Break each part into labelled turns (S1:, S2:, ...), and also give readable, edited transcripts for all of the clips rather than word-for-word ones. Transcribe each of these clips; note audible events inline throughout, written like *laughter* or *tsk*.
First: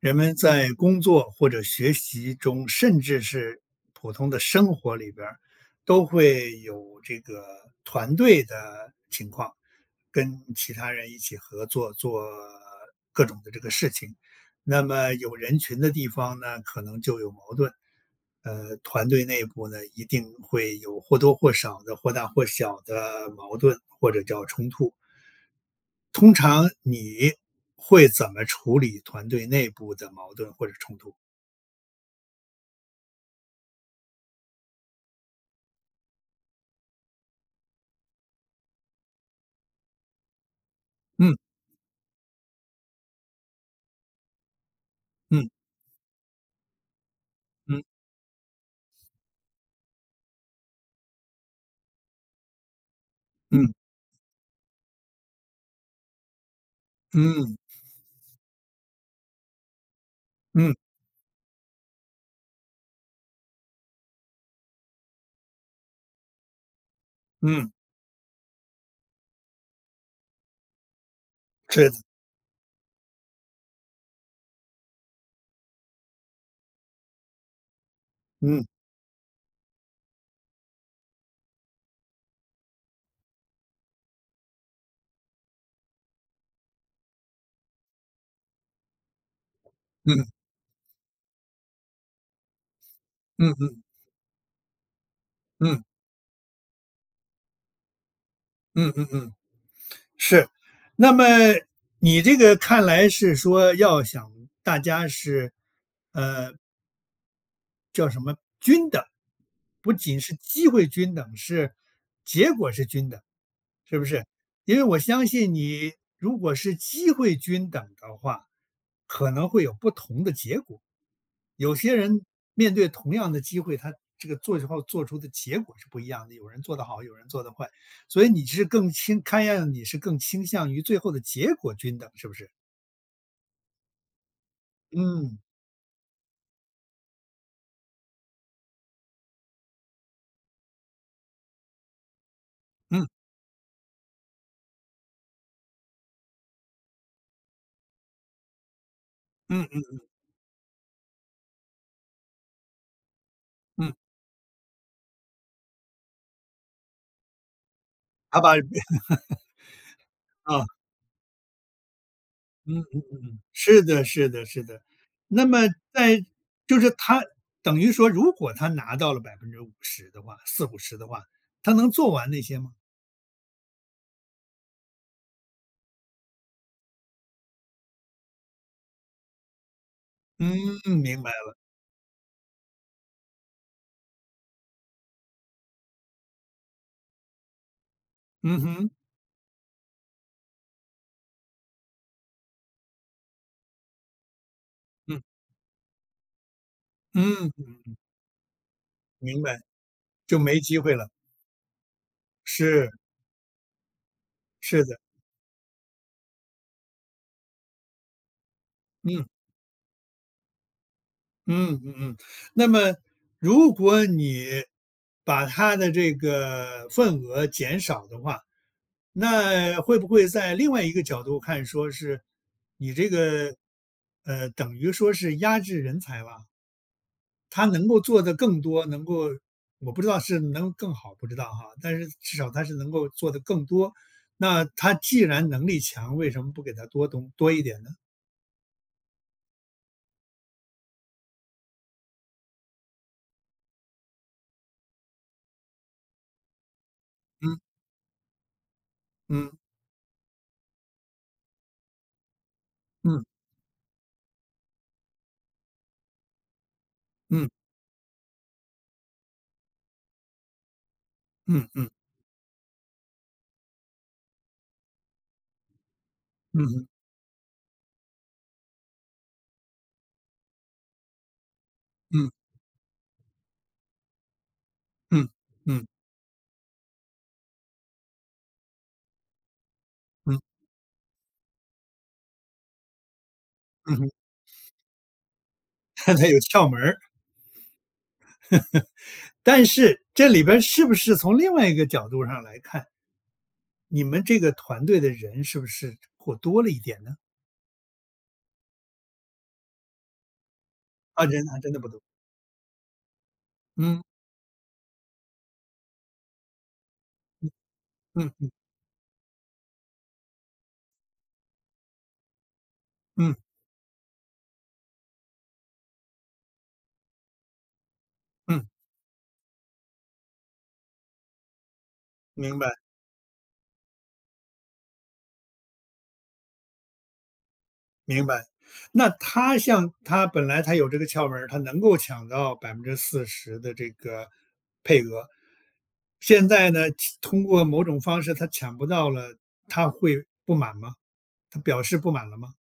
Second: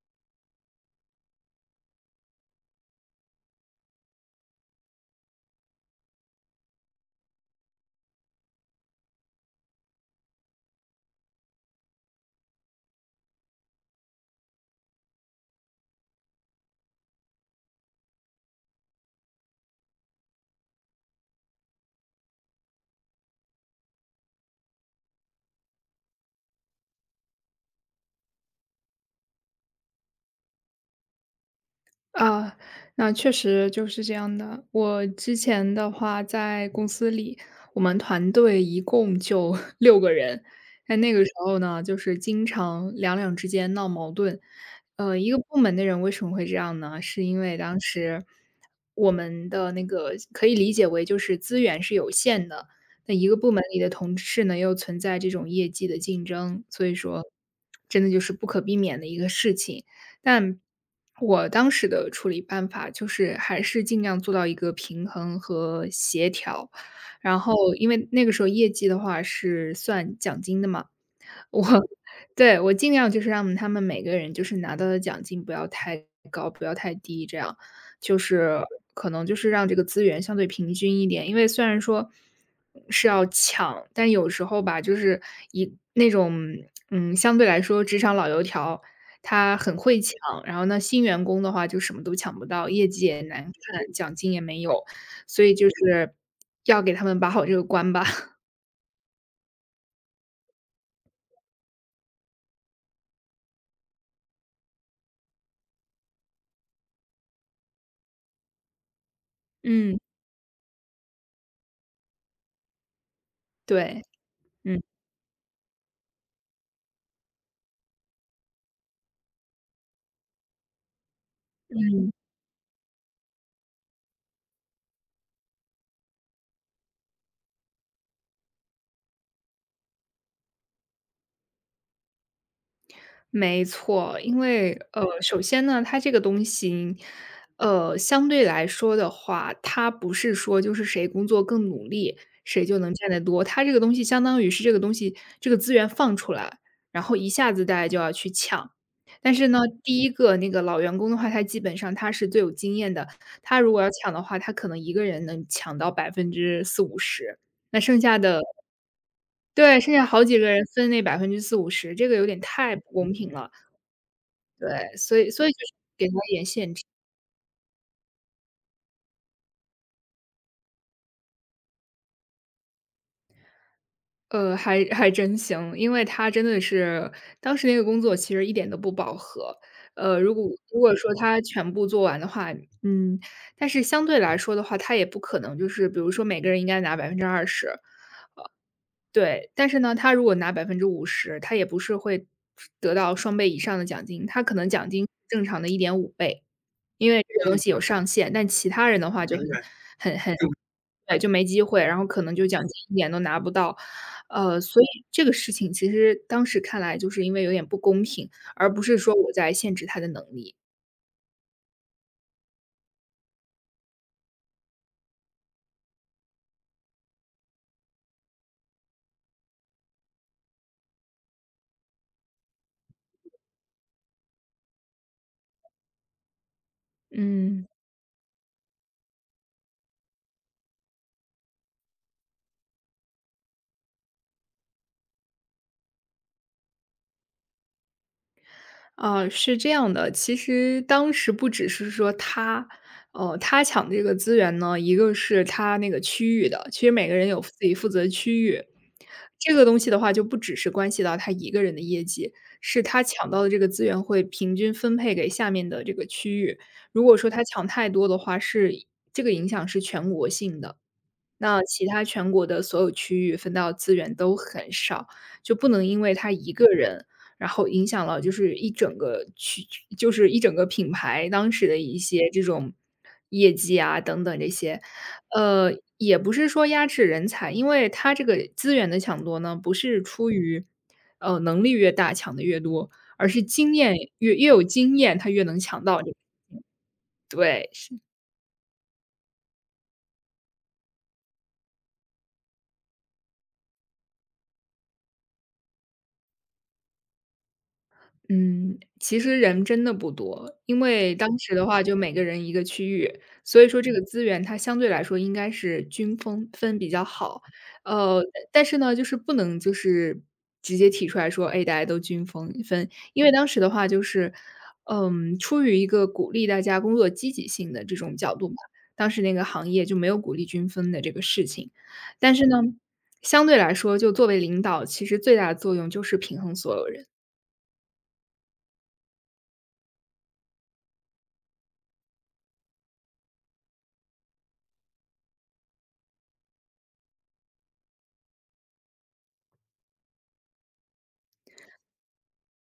S1: 人们在工作或者学习中，甚至是普通的生活里边儿，都会有这个团队的情况，跟其他人一起合作做各种的这个事情。那么有人群的地方呢，可能就有矛盾。团队内部呢，一定会有或多或少的、或大或小的矛盾或者叫冲突。通常你会怎么处理团队内部的矛盾或者冲突？
S2: 啊，那确实就是这样的。我之前的话在公司里，我们团队一共就 *laughs* 6个人。在那个时
S1: 嗯
S2: 候呢，就是经常两两之间闹矛盾。一个
S1: 嗯
S2: 部门的人为什么会这样呢？是因为当
S1: 嗯
S2: 时我们的那个可以理解为就是资源是有限的，那一个部门
S1: 嗯
S2: 里的同事呢又存在这种业绩的竞争，所以说
S1: 嗯嗯
S2: 真的就是不可避免的一个事情。但
S1: 嗯，
S2: 我当时的处理办法就是还是尽量做到一个平衡和协调。然后
S1: 嗯
S2: 因为那个时候业绩的话是算奖金的嘛，我
S1: 是的，
S2: *laughs* 对，我尽量就是让他们每个人就是拿到的奖金不要太高，不要太低，这样就是
S1: 嗯
S2: 可能就是让这个资源相对平均一点。因为虽然说是要抢，但有时候吧，就是那种相对来说职场老油条，他很会抢，
S1: 嗯
S2: 然后呢，新员工的话就什么都抢不到，业绩也难
S1: 嗯嗯
S2: 看，奖金也没有，所以就
S1: 嗯
S2: 是要给他们把好这个关吧。*laughs*
S1: 嗯嗯嗯，是。那么你这个看来是说要想大家是呃均等，不
S2: 嗯，
S1: 仅是机会均等，是结果是均等，是
S2: 对，
S1: 不是？因
S2: 嗯
S1: 为我相信你，如果是机会均等的话，可能会有不同的结果。有些
S2: 嗯。
S1: 人面对同样的机会，他这个做之后做出的结果是不一样的，有人做得好，有人做得坏。所以你是看样你是更倾向于最后的结果均等，是不是？
S2: 没错，因为
S1: 嗯
S2: 首先呢，它这个东西，相对来说的话，它不是说就是谁工作更努力，谁就能
S1: 嗯
S2: 赚得多。它这个东西相当于是这个东西这个资源放出来，然后一下子大家就要去抢。但是呢，
S1: 嗯
S2: 第
S1: 嗯
S2: 一个那个老员工的话，他基本上他是最有经验的，他如果要
S1: 嗯，
S2: 抢的话，他可能一个人能抢到百分之四五十。那剩下的
S1: 好吧，
S2: 对，剩下好几个人
S1: 啊，
S2: 分那百分之四五十，这个有点太不
S1: 嗯。
S2: 公平了。
S1: 是的，是的，是的。
S2: 对，所以
S1: 那
S2: 所以就
S1: 么
S2: 是给他
S1: 在
S2: 也
S1: 就是他等于说，如果他拿到了百分之五十的话40%~50%的话，他能做完那些吗？
S2: 还真行，因为他真的是当时那个工作其实一点都不饱和。如果如
S1: 嗯，
S2: 果说
S1: 明白
S2: 他
S1: 了。
S2: 全部做完的话，嗯，但是相对来说的话，他也不可能就是比如说每个人应该拿20%，
S1: 嗯哼，
S2: 对，但是呢，他如果拿50%，他也不是会得到双倍以上的奖金，他可能奖金
S1: 嗯，
S2: 正常的1.5倍，因为这个
S1: 嗯，
S2: 东西有上限，但其他人的话就
S1: 明
S2: 很
S1: 白，就没机会了。
S2: 对，就没机会，然后可能就奖金
S1: 是，
S2: 一点都拿不到。所
S1: 是
S2: 以
S1: 的，
S2: 这个事情其实当时看来就是因为有点不公平，而不是说
S1: 嗯，
S2: 我在限制他的能力。
S1: 嗯嗯嗯。那么如果你把他的这个份额减少的话，那会不会在另外一个角度看，说是你这个，等于说是压制人才吧，他
S2: 嗯。
S1: 能够做得更多，能够我不知道是能更好，不知道哈，但是至少他是能够做得更多。那他既然能力强，为什么不给他多一点呢？
S2: 啊，是这样的，其实当时不只是说他，他抢这个资源呢，一个是他那个区域的，其实每个人有自己
S1: 嗯
S2: 负责的区域，这个
S1: 嗯
S2: 东西的话就不只是关系到他一个人的业绩，是他
S1: 嗯
S2: 抢到的这个资源会平均分配给下面的这个区域。如果说他
S1: 嗯
S2: 抢太多的话，这个影响是全国性的。那
S1: 嗯
S2: 其
S1: 嗯
S2: 他全国的所有区域分到资源都很少，就不能因为他一
S1: 嗯
S2: 个
S1: 嗯
S2: 人，然后影响了就是一整个区就是一整个品牌当时的一些
S1: 嗯
S2: 这种业绩啊等等这些。呃，
S1: 嗯
S2: 也不是说压制人才，因为它这个资源的抢夺呢，不是出
S1: 嗯
S2: 于，能力越大抢的越多，而是经验
S1: 嗯，
S2: 越有经验，他越能抢
S1: *laughs*
S2: 到这
S1: 他
S2: 个。
S1: 有窍门儿。
S2: 对，是。
S1: 但是这里边儿是不是从另外一个角度上来看？你们这个团队的人是不是过多了一点呢？
S2: 嗯，其实人真的不多，因为
S1: 啊，
S2: 当
S1: 人
S2: 时
S1: 还
S2: 的
S1: 真的
S2: 话
S1: 不
S2: 就
S1: 多。
S2: 每个人一个区域，所以说这个
S1: 嗯，
S2: 资源它相对来说应该是均分比较好。呃，
S1: 嗯，
S2: 但是呢，就是不能就是直接提出来说，哎，大家都均分，因为
S1: 嗯，
S2: 当时的话就是，嗯，出于一个鼓励大家工作积极性的这种角度嘛，
S1: 嗯，
S2: 当时那个行业就没有鼓励均分的这个事情。但是呢，
S1: 明白，
S2: 相对来说，就作为领导，其实最大的作用就是平衡所有人。
S1: 明白。那他像他本来他有这个窍门儿，他能够抢到40%的这个配额，现在呢，通过某种方式他抢不到了，他会不满吗？他表示不满了吗？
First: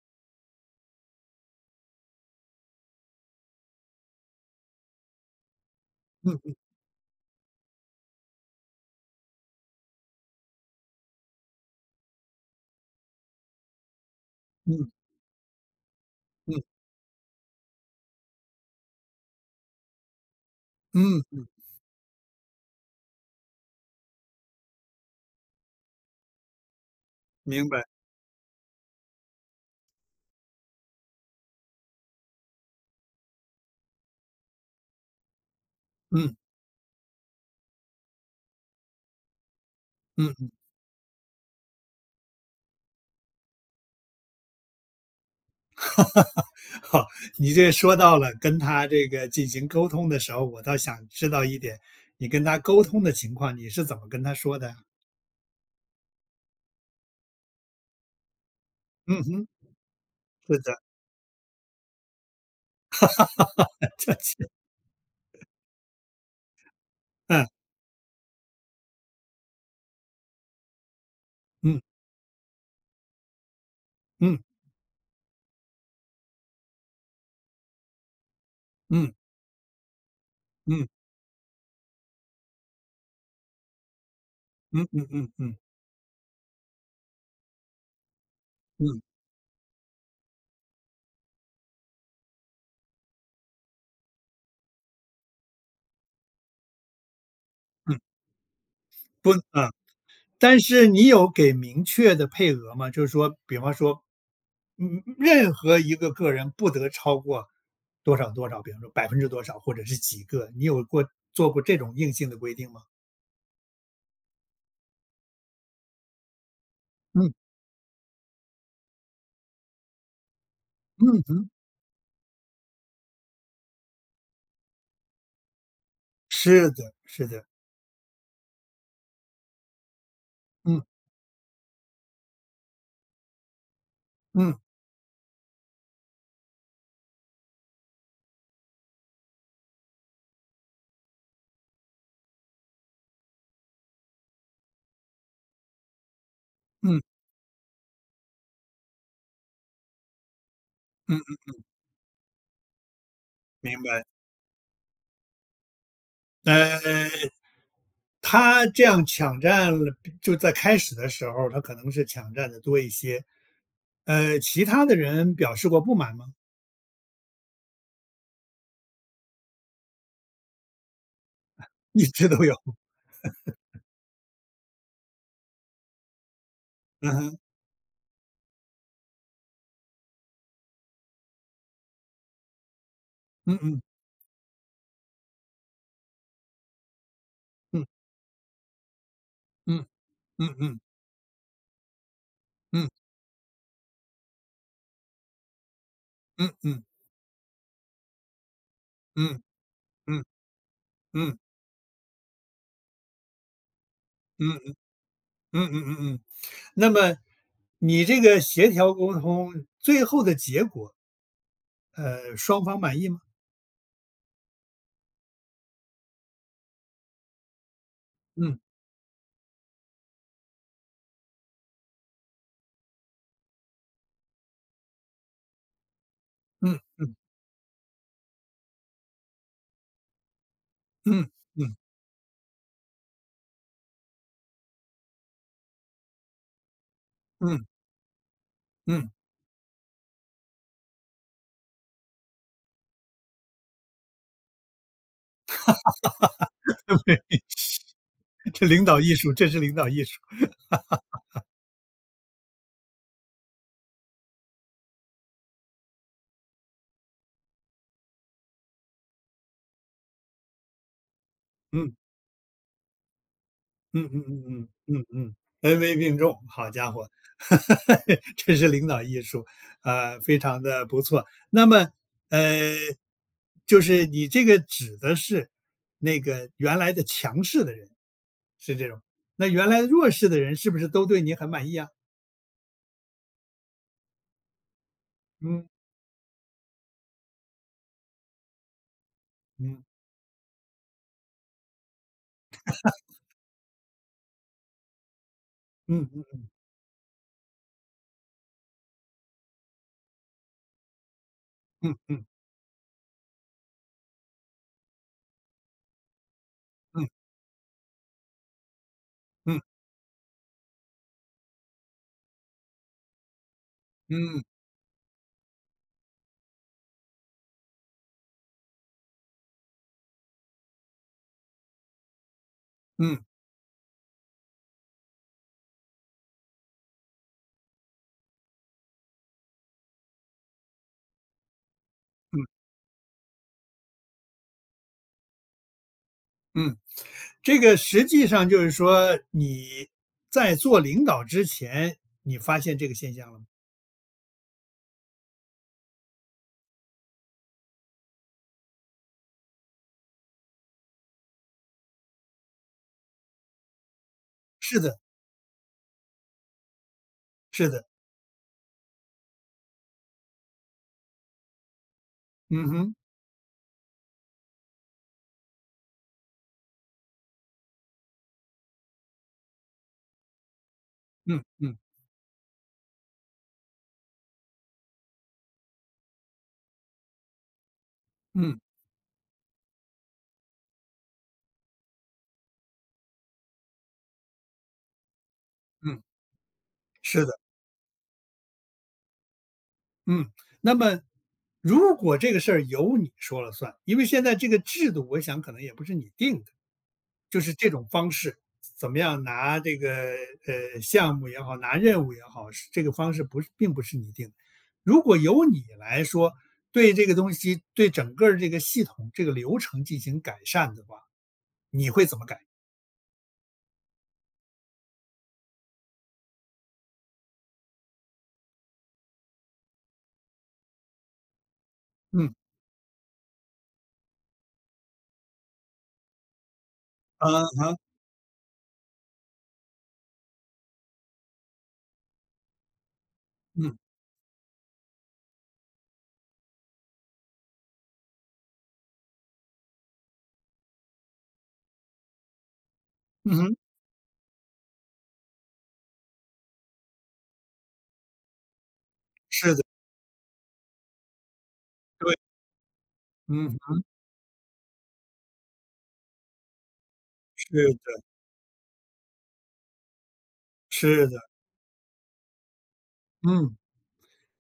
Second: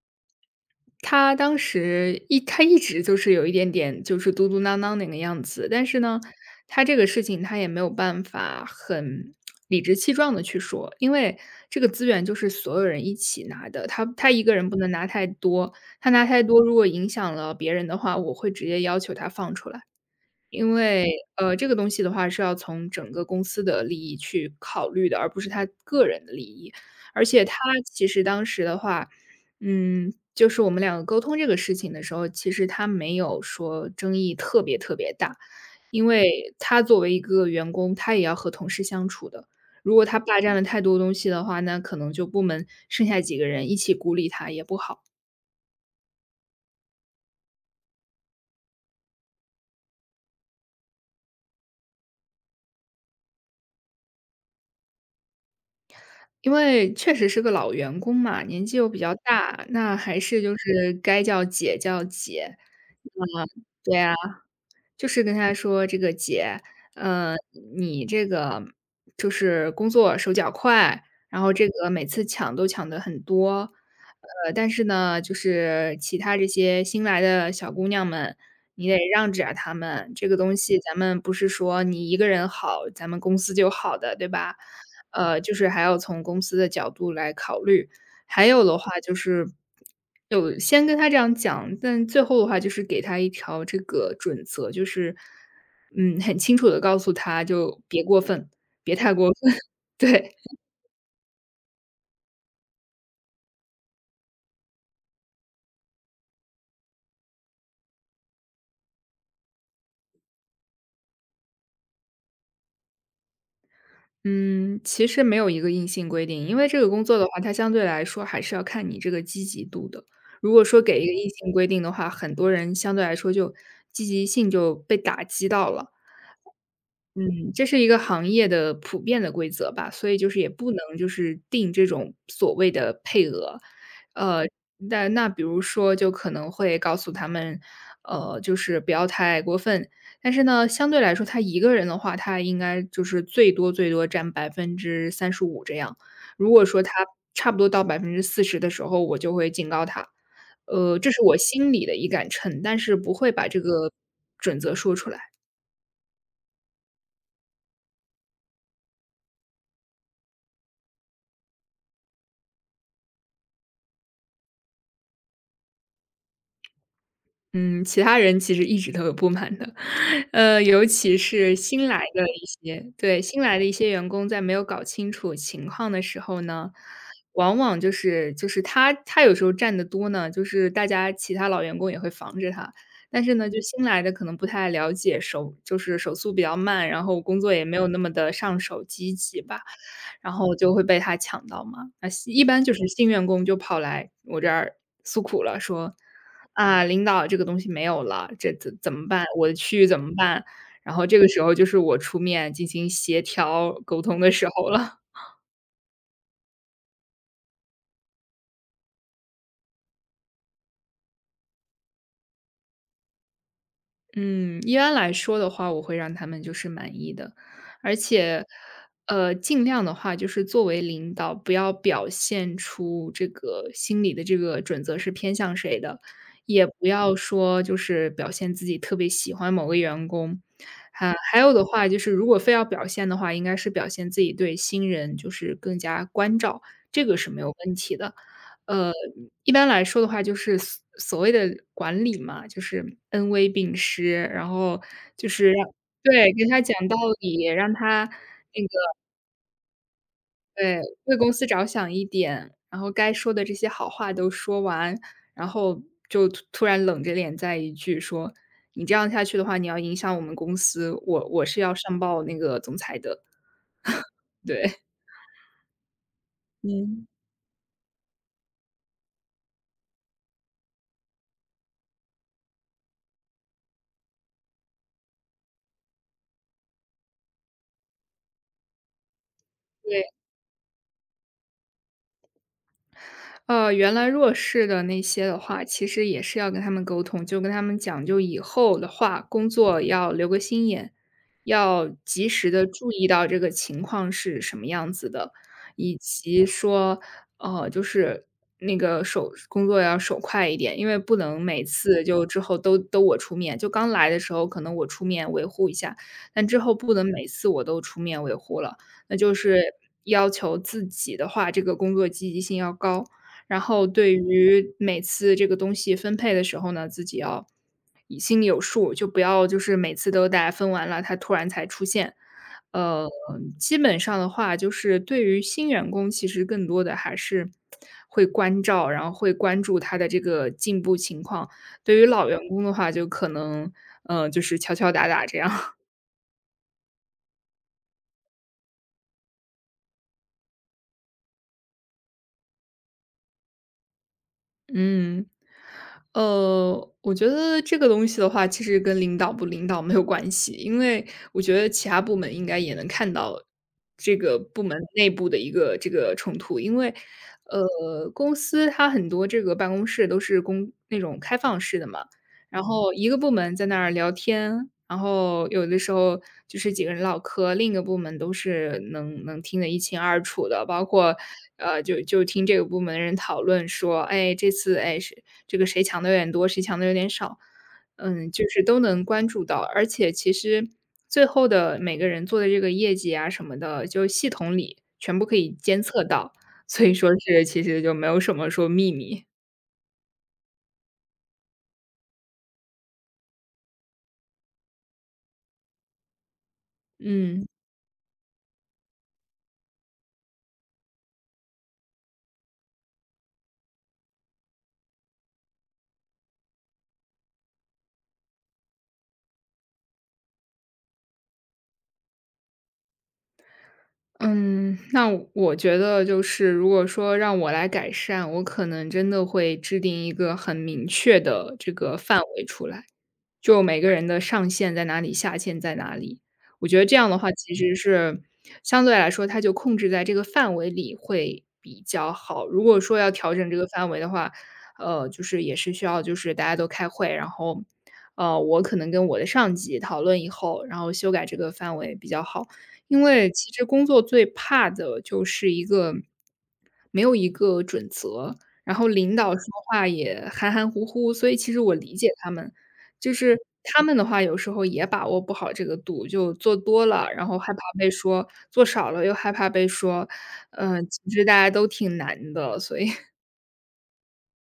S2: 他一直就是有一点点就是嘟嘟囔囔那个样子，但是呢，
S1: 嗯，
S2: 他这个事情他也没有办法很理直气壮的去说，因为这个资源就是所有人一起拿的，他一个人不能
S1: 嗯，
S2: 拿太多，他拿太多
S1: 嗯，
S2: 如果影响了别人的话，我会直接要求他放出来。因为，
S1: 嗯，嗯，
S2: 这个东西的话是要从整个公司的利益去考虑的，而不是他个人的利益。而且他
S1: 明白，
S2: 其实当时的话，嗯，就是我们两个沟通这个事情的时候，其实他没有说争议特别特别大，因
S1: 嗯，嗯。
S2: 为他作为一个员工，他也要和同事相处的。如果他霸
S1: 嗯
S2: 占了太多东西的话，那可能就部门剩下几个人一起孤立他也不好。
S1: *laughs* 好，你这说到了跟他这个进行沟通的时候，我倒想知道一点，你跟他沟通的情况，你是怎么跟他说的呀？
S2: 因为确实是个老员工嘛，年纪又比较
S1: 嗯哼，
S2: 大，那还是就
S1: 是的，
S2: 是该叫姐叫姐。嗯，对
S1: 这
S2: 啊。
S1: 是
S2: 就是跟他说：“这个姐，呃，
S1: 嗯
S2: 你这个就是工作手脚快，然后这
S1: 嗯
S2: 个每次抢都抢的很多，
S1: 嗯
S2: 但是呢，就是其他这些新来的小姑娘们，你得
S1: 嗯
S2: 让着点儿她们。这个东西
S1: 嗯
S2: 咱们不是说你一个人好，咱们公司就好的，对吧？
S1: 嗯嗯嗯
S2: 就
S1: 嗯
S2: 是还要从公司的角度来考虑。还有的话
S1: 嗯
S2: 就是，有先跟他这样讲，但最后的话就是给他一条这个准则，就是，嗯，很清楚的告诉他就
S1: 嗯，
S2: 别过分，别太过分，”
S1: 不，
S2: *laughs*
S1: 嗯，
S2: 对。
S1: 但是你有给明确的配额吗？就是说，比方说，嗯，任何一个个人不得超过多少多少，比方说百分之多少，或者是几个，你做过这种硬性的规定吗？
S2: 嗯，其实没有一个硬性规定，因为这个工作的
S1: 嗯
S2: 话，它相对来说还是要看你这个积极度的。如果说给一个
S1: 嗯
S2: 硬
S1: 嗯
S2: 性规定的话，很多人相对来说就积极性就被打击到了。
S1: 是的，是的，
S2: 嗯，这是一个行业的普遍的规则吧，所以就是也不能
S1: 嗯
S2: 就是定这种所谓的配额。呃，
S1: 嗯
S2: 那比如说就可能会告诉他们，就是不要太过分。但是呢，相对来说，他一个人的话，他应该就是最多最多占35%这样。如果说他
S1: 嗯
S2: 差不多到40%的时候，我就会警告他。这是我
S1: 嗯，
S2: 心里的一杆秤，但是不会把这
S1: 明
S2: 个
S1: 白。
S2: 准则说出来。
S1: 呃，他这样抢占了，就在开始的时候，他可能是抢占的多一些。其他的人表示过不满吗？
S2: 嗯，其他人其实一直都有不满的，*laughs* 尤其是新
S1: *laughs*
S2: 来
S1: 一
S2: 的
S1: 直都
S2: 一
S1: 有。
S2: 些员工在没有搞清楚情况的时候呢，
S1: 嗯哼，
S2: 往往就是他有时候占得多呢，就是大家其他老员工也会防着他。但是呢，
S1: 嗯
S2: 就
S1: 嗯
S2: 新来的可能不太了解，手就是手速比较慢，然后工作也没
S1: 嗯
S2: 有那么的上手积极吧。
S1: 嗯
S2: 然后
S1: 嗯
S2: 就
S1: 嗯
S2: 会被他抢到嘛。那一般就是
S1: 嗯
S2: 新员工就跑来我这儿诉苦了，说：
S1: 嗯嗯
S2: “啊，
S1: 嗯
S2: 领导这个东西没有了，这怎么办？
S1: 嗯
S2: 我的区域怎么
S1: 嗯
S2: 办？”然后这个
S1: 嗯
S2: 时候就是我出面进行协调沟通的时
S1: 嗯
S2: 候了。
S1: 嗯嗯嗯。那么你这个协调沟通最后的结果，双方满意吗？
S2: 嗯，一般来说的话，我会让他们就是满意的，而且，
S1: 嗯
S2: 尽量的话，就是作为领导，不要表现出这个心里的这个准则是偏向谁的，也
S1: 嗯
S2: 不
S1: 嗯
S2: 要说就是表现自己特别喜欢某个员工，啊，
S1: 嗯
S2: 还有的
S1: 嗯
S2: 话就是，如果非要表现的话，应该是表现自己对新人就是更加关照，这个是没有
S1: 嗯
S2: 问题的。呃，
S1: 嗯。
S2: 一般来说的话，就是所谓的管理嘛，就是恩威并施，然后就是让对，给他讲道
S1: 对，*laughs*
S2: 理，让他
S1: 这领导艺术，这是领导艺术。
S2: 对，为公司着想一点，然后该说的这些好话都说完，然后就突然冷着脸再一句说：“你这样下去的话，你要影响我们公司，我是要
S1: 嗯
S2: 上报那个总裁的。”
S1: 嗯嗯嗯
S2: 对，
S1: 嗯嗯嗯，恩威并重，好家
S2: 嗯。
S1: 伙，*laughs* 这是领导艺术，非常的不错。那么，呃，就是你这个指的是那个原来的强势的人，是这种。那原来
S2: 对。
S1: 弱势的人是不是都对你很满意啊？
S2: 原来弱势的那些的话，
S1: 嗯
S2: 其实也是要跟他们沟通，就跟他们讲，就以后的话，工作
S1: 嗯
S2: 要留个心眼，要及时的注意到这个情况是什么样子的，以
S1: 嗯嗯
S2: 及说，就是那个手工作要手快一点，因为不能每
S1: 嗯
S2: 次就
S1: 嗯
S2: 之后都我出面，就刚来的时候可能我出面维护一下，但之后不能
S1: 嗯
S2: 每次我都出面维护了，那就是
S1: 嗯
S2: 要求自己的话，这个工作积极性要高。然后对
S1: 嗯嗯嗯嗯。
S2: 于每次这个东西分配的时候呢，自己要以心里有数，就不要就是每次都大家分完了，他突然才出现。呃，
S1: 嗯
S2: 基本上的话，就是对于新员工，其实更多的还是会关照，然后会关注他的这个进步情况。对于老员
S1: 嗯
S2: 工的话，就可能嗯，就是敲敲打打这样。
S1: 嗯这个实际上就是说，你在做领导之前，你发现这个现象了吗？
S2: 嗯，我觉得这个东西的话，其实跟领导不领导没有关系，因为我觉得其他部门应该也能看到这个部门
S1: 是的，
S2: 内部的一个这个冲突，因为
S1: 是的，
S2: 公司它很多这个办公室都是公那种开放式的嘛，然
S1: 嗯
S2: 后
S1: 哼，
S2: 一个部门在那儿聊天，然后有的时候就是几个人唠嗑，另一个部门都是能听得一清二楚的，包括
S1: 嗯嗯
S2: 就听这个部门的人讨论说，哎，这次哎是这个谁抢的有点多，谁抢的有点少，嗯，就
S1: 嗯
S2: 是都能关注到，而且其实最后的每个人做的这个业绩啊什么的，就系统里全部可以监
S1: 嗯，
S2: 测到，所以说
S1: 是的。
S2: 是其实就没有什么说秘密，
S1: 嗯，那么如果这个事儿由你说了算，因为现在这个制度，我想可能也不是你定的，就
S2: 嗯。
S1: 是这种方式，怎么样拿这个项目也好，拿任务也好，是这个方式不是并不是你定的。如果由你来说，对这个东西，对整个儿这个系统、这个流程进行改善的话，你会怎么改？
S2: 嗯，那我觉得就是如果说让我来改善，我可能真的会制定一个很明确的这个范
S1: 嗯，
S2: 围出来，就每个人的上限在哪里，下限在哪里。我觉得这样的话，其
S1: 啊
S2: 实是相对来说，它就控制在这个范围里会比较好。如果说要调整这
S1: 嗯
S2: 个
S1: 嗯
S2: 范围的话，就是也是需要就是大家都开会，然后我可能跟我的上级讨论以后，然后修改这个范围比较好。因为
S1: 嗯
S2: 其
S1: 哼，
S2: 实工作最怕的就是一个没有一个准则，然后领导说
S1: 是的，
S2: 话也含含糊糊，所以其实我理解
S1: 对，
S2: 他们。就是
S1: 嗯，
S2: 他们的话，有时候也把握不好这个度，就做多了，然后
S1: 是
S2: 害怕被
S1: 的，
S2: 说；做少了又害怕被说。嗯、其
S1: 是的，
S2: 实大家都挺难的，所以 *laughs*
S1: 嗯。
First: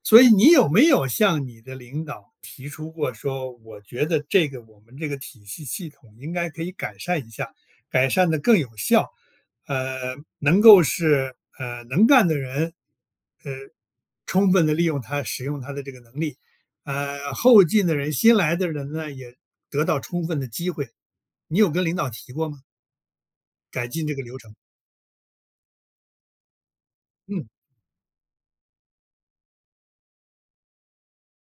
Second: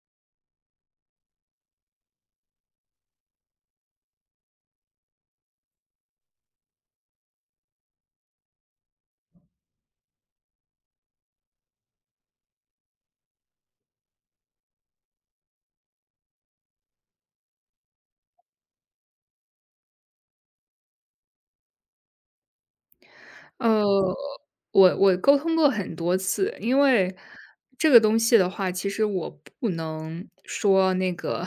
S1: 所以你有没有向你的领导提出过说，我觉得这个我们这个体系系统应该可以改善一下，改善的更有效，能够是能干的人，呃，充分的利用他使用他的这个能力，后进的人、新来的人呢也得到充分的机会。你有跟领导提过吗？
S2: 呃，
S1: 改进这个流程？
S2: 我沟通过很多次，因为
S1: 嗯
S2: 这个东西的话，其实我不能说那个，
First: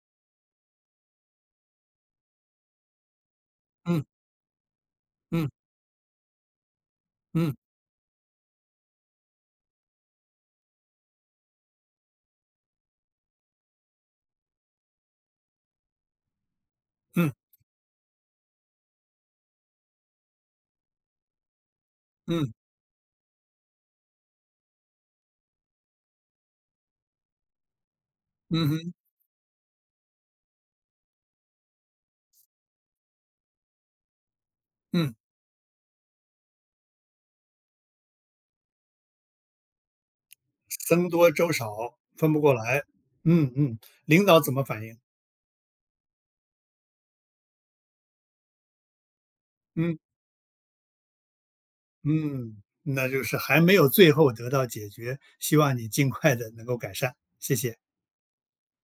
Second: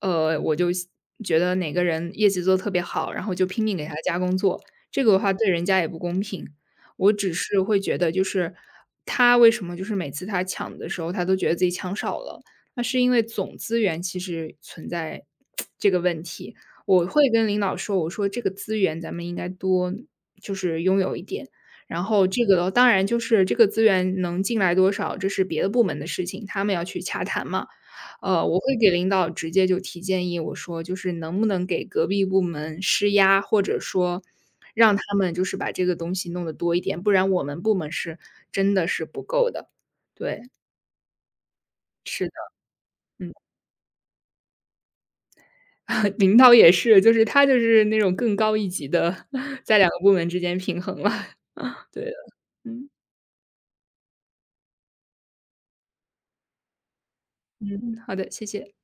S2: 我就觉得哪个人业绩做得特别好，然后就拼命给他
S1: 嗯
S2: 加工作，这个的话对
S1: 嗯
S2: 人家也不公平。我只
S1: 嗯
S2: 是会觉得，就是他为什么就是每次他抢的时候，他都觉得自己抢少了，那是因为总资源其实存在 *tsk* 这个问题。我
S1: 嗯
S2: 会
S1: 嗯
S2: 跟领导说，我说这个资源咱们应该多就是拥有一点。然后这
S1: 嗯
S2: 个当然就是这个资源能进来多少，这是别的部门的事情，他们要去洽谈嘛。我
S1: 嗯
S2: 会给
S1: 嗯
S2: 领导直接就提建议，我说就是能不能给隔壁部门施压，或者说让他
S1: 嗯。
S2: 们就是把这个东西弄得多一点，不然我们部门是真的是不够的。对，
S1: 僧多粥少，
S2: 是
S1: 分
S2: 的，
S1: 不过来。
S2: 嗯，
S1: 嗯嗯，领导怎么反应？
S2: *laughs* 领导也是，就是他就是那种更高一级的，*laughs* 在两个
S1: 嗯
S2: 部门之间平衡了。*laughs* 对的，
S1: 嗯，
S2: 嗯
S1: 那就是还没有最后得到解决，希望你尽快的能够改善，谢谢。
S2: 嗯，好的，谢谢。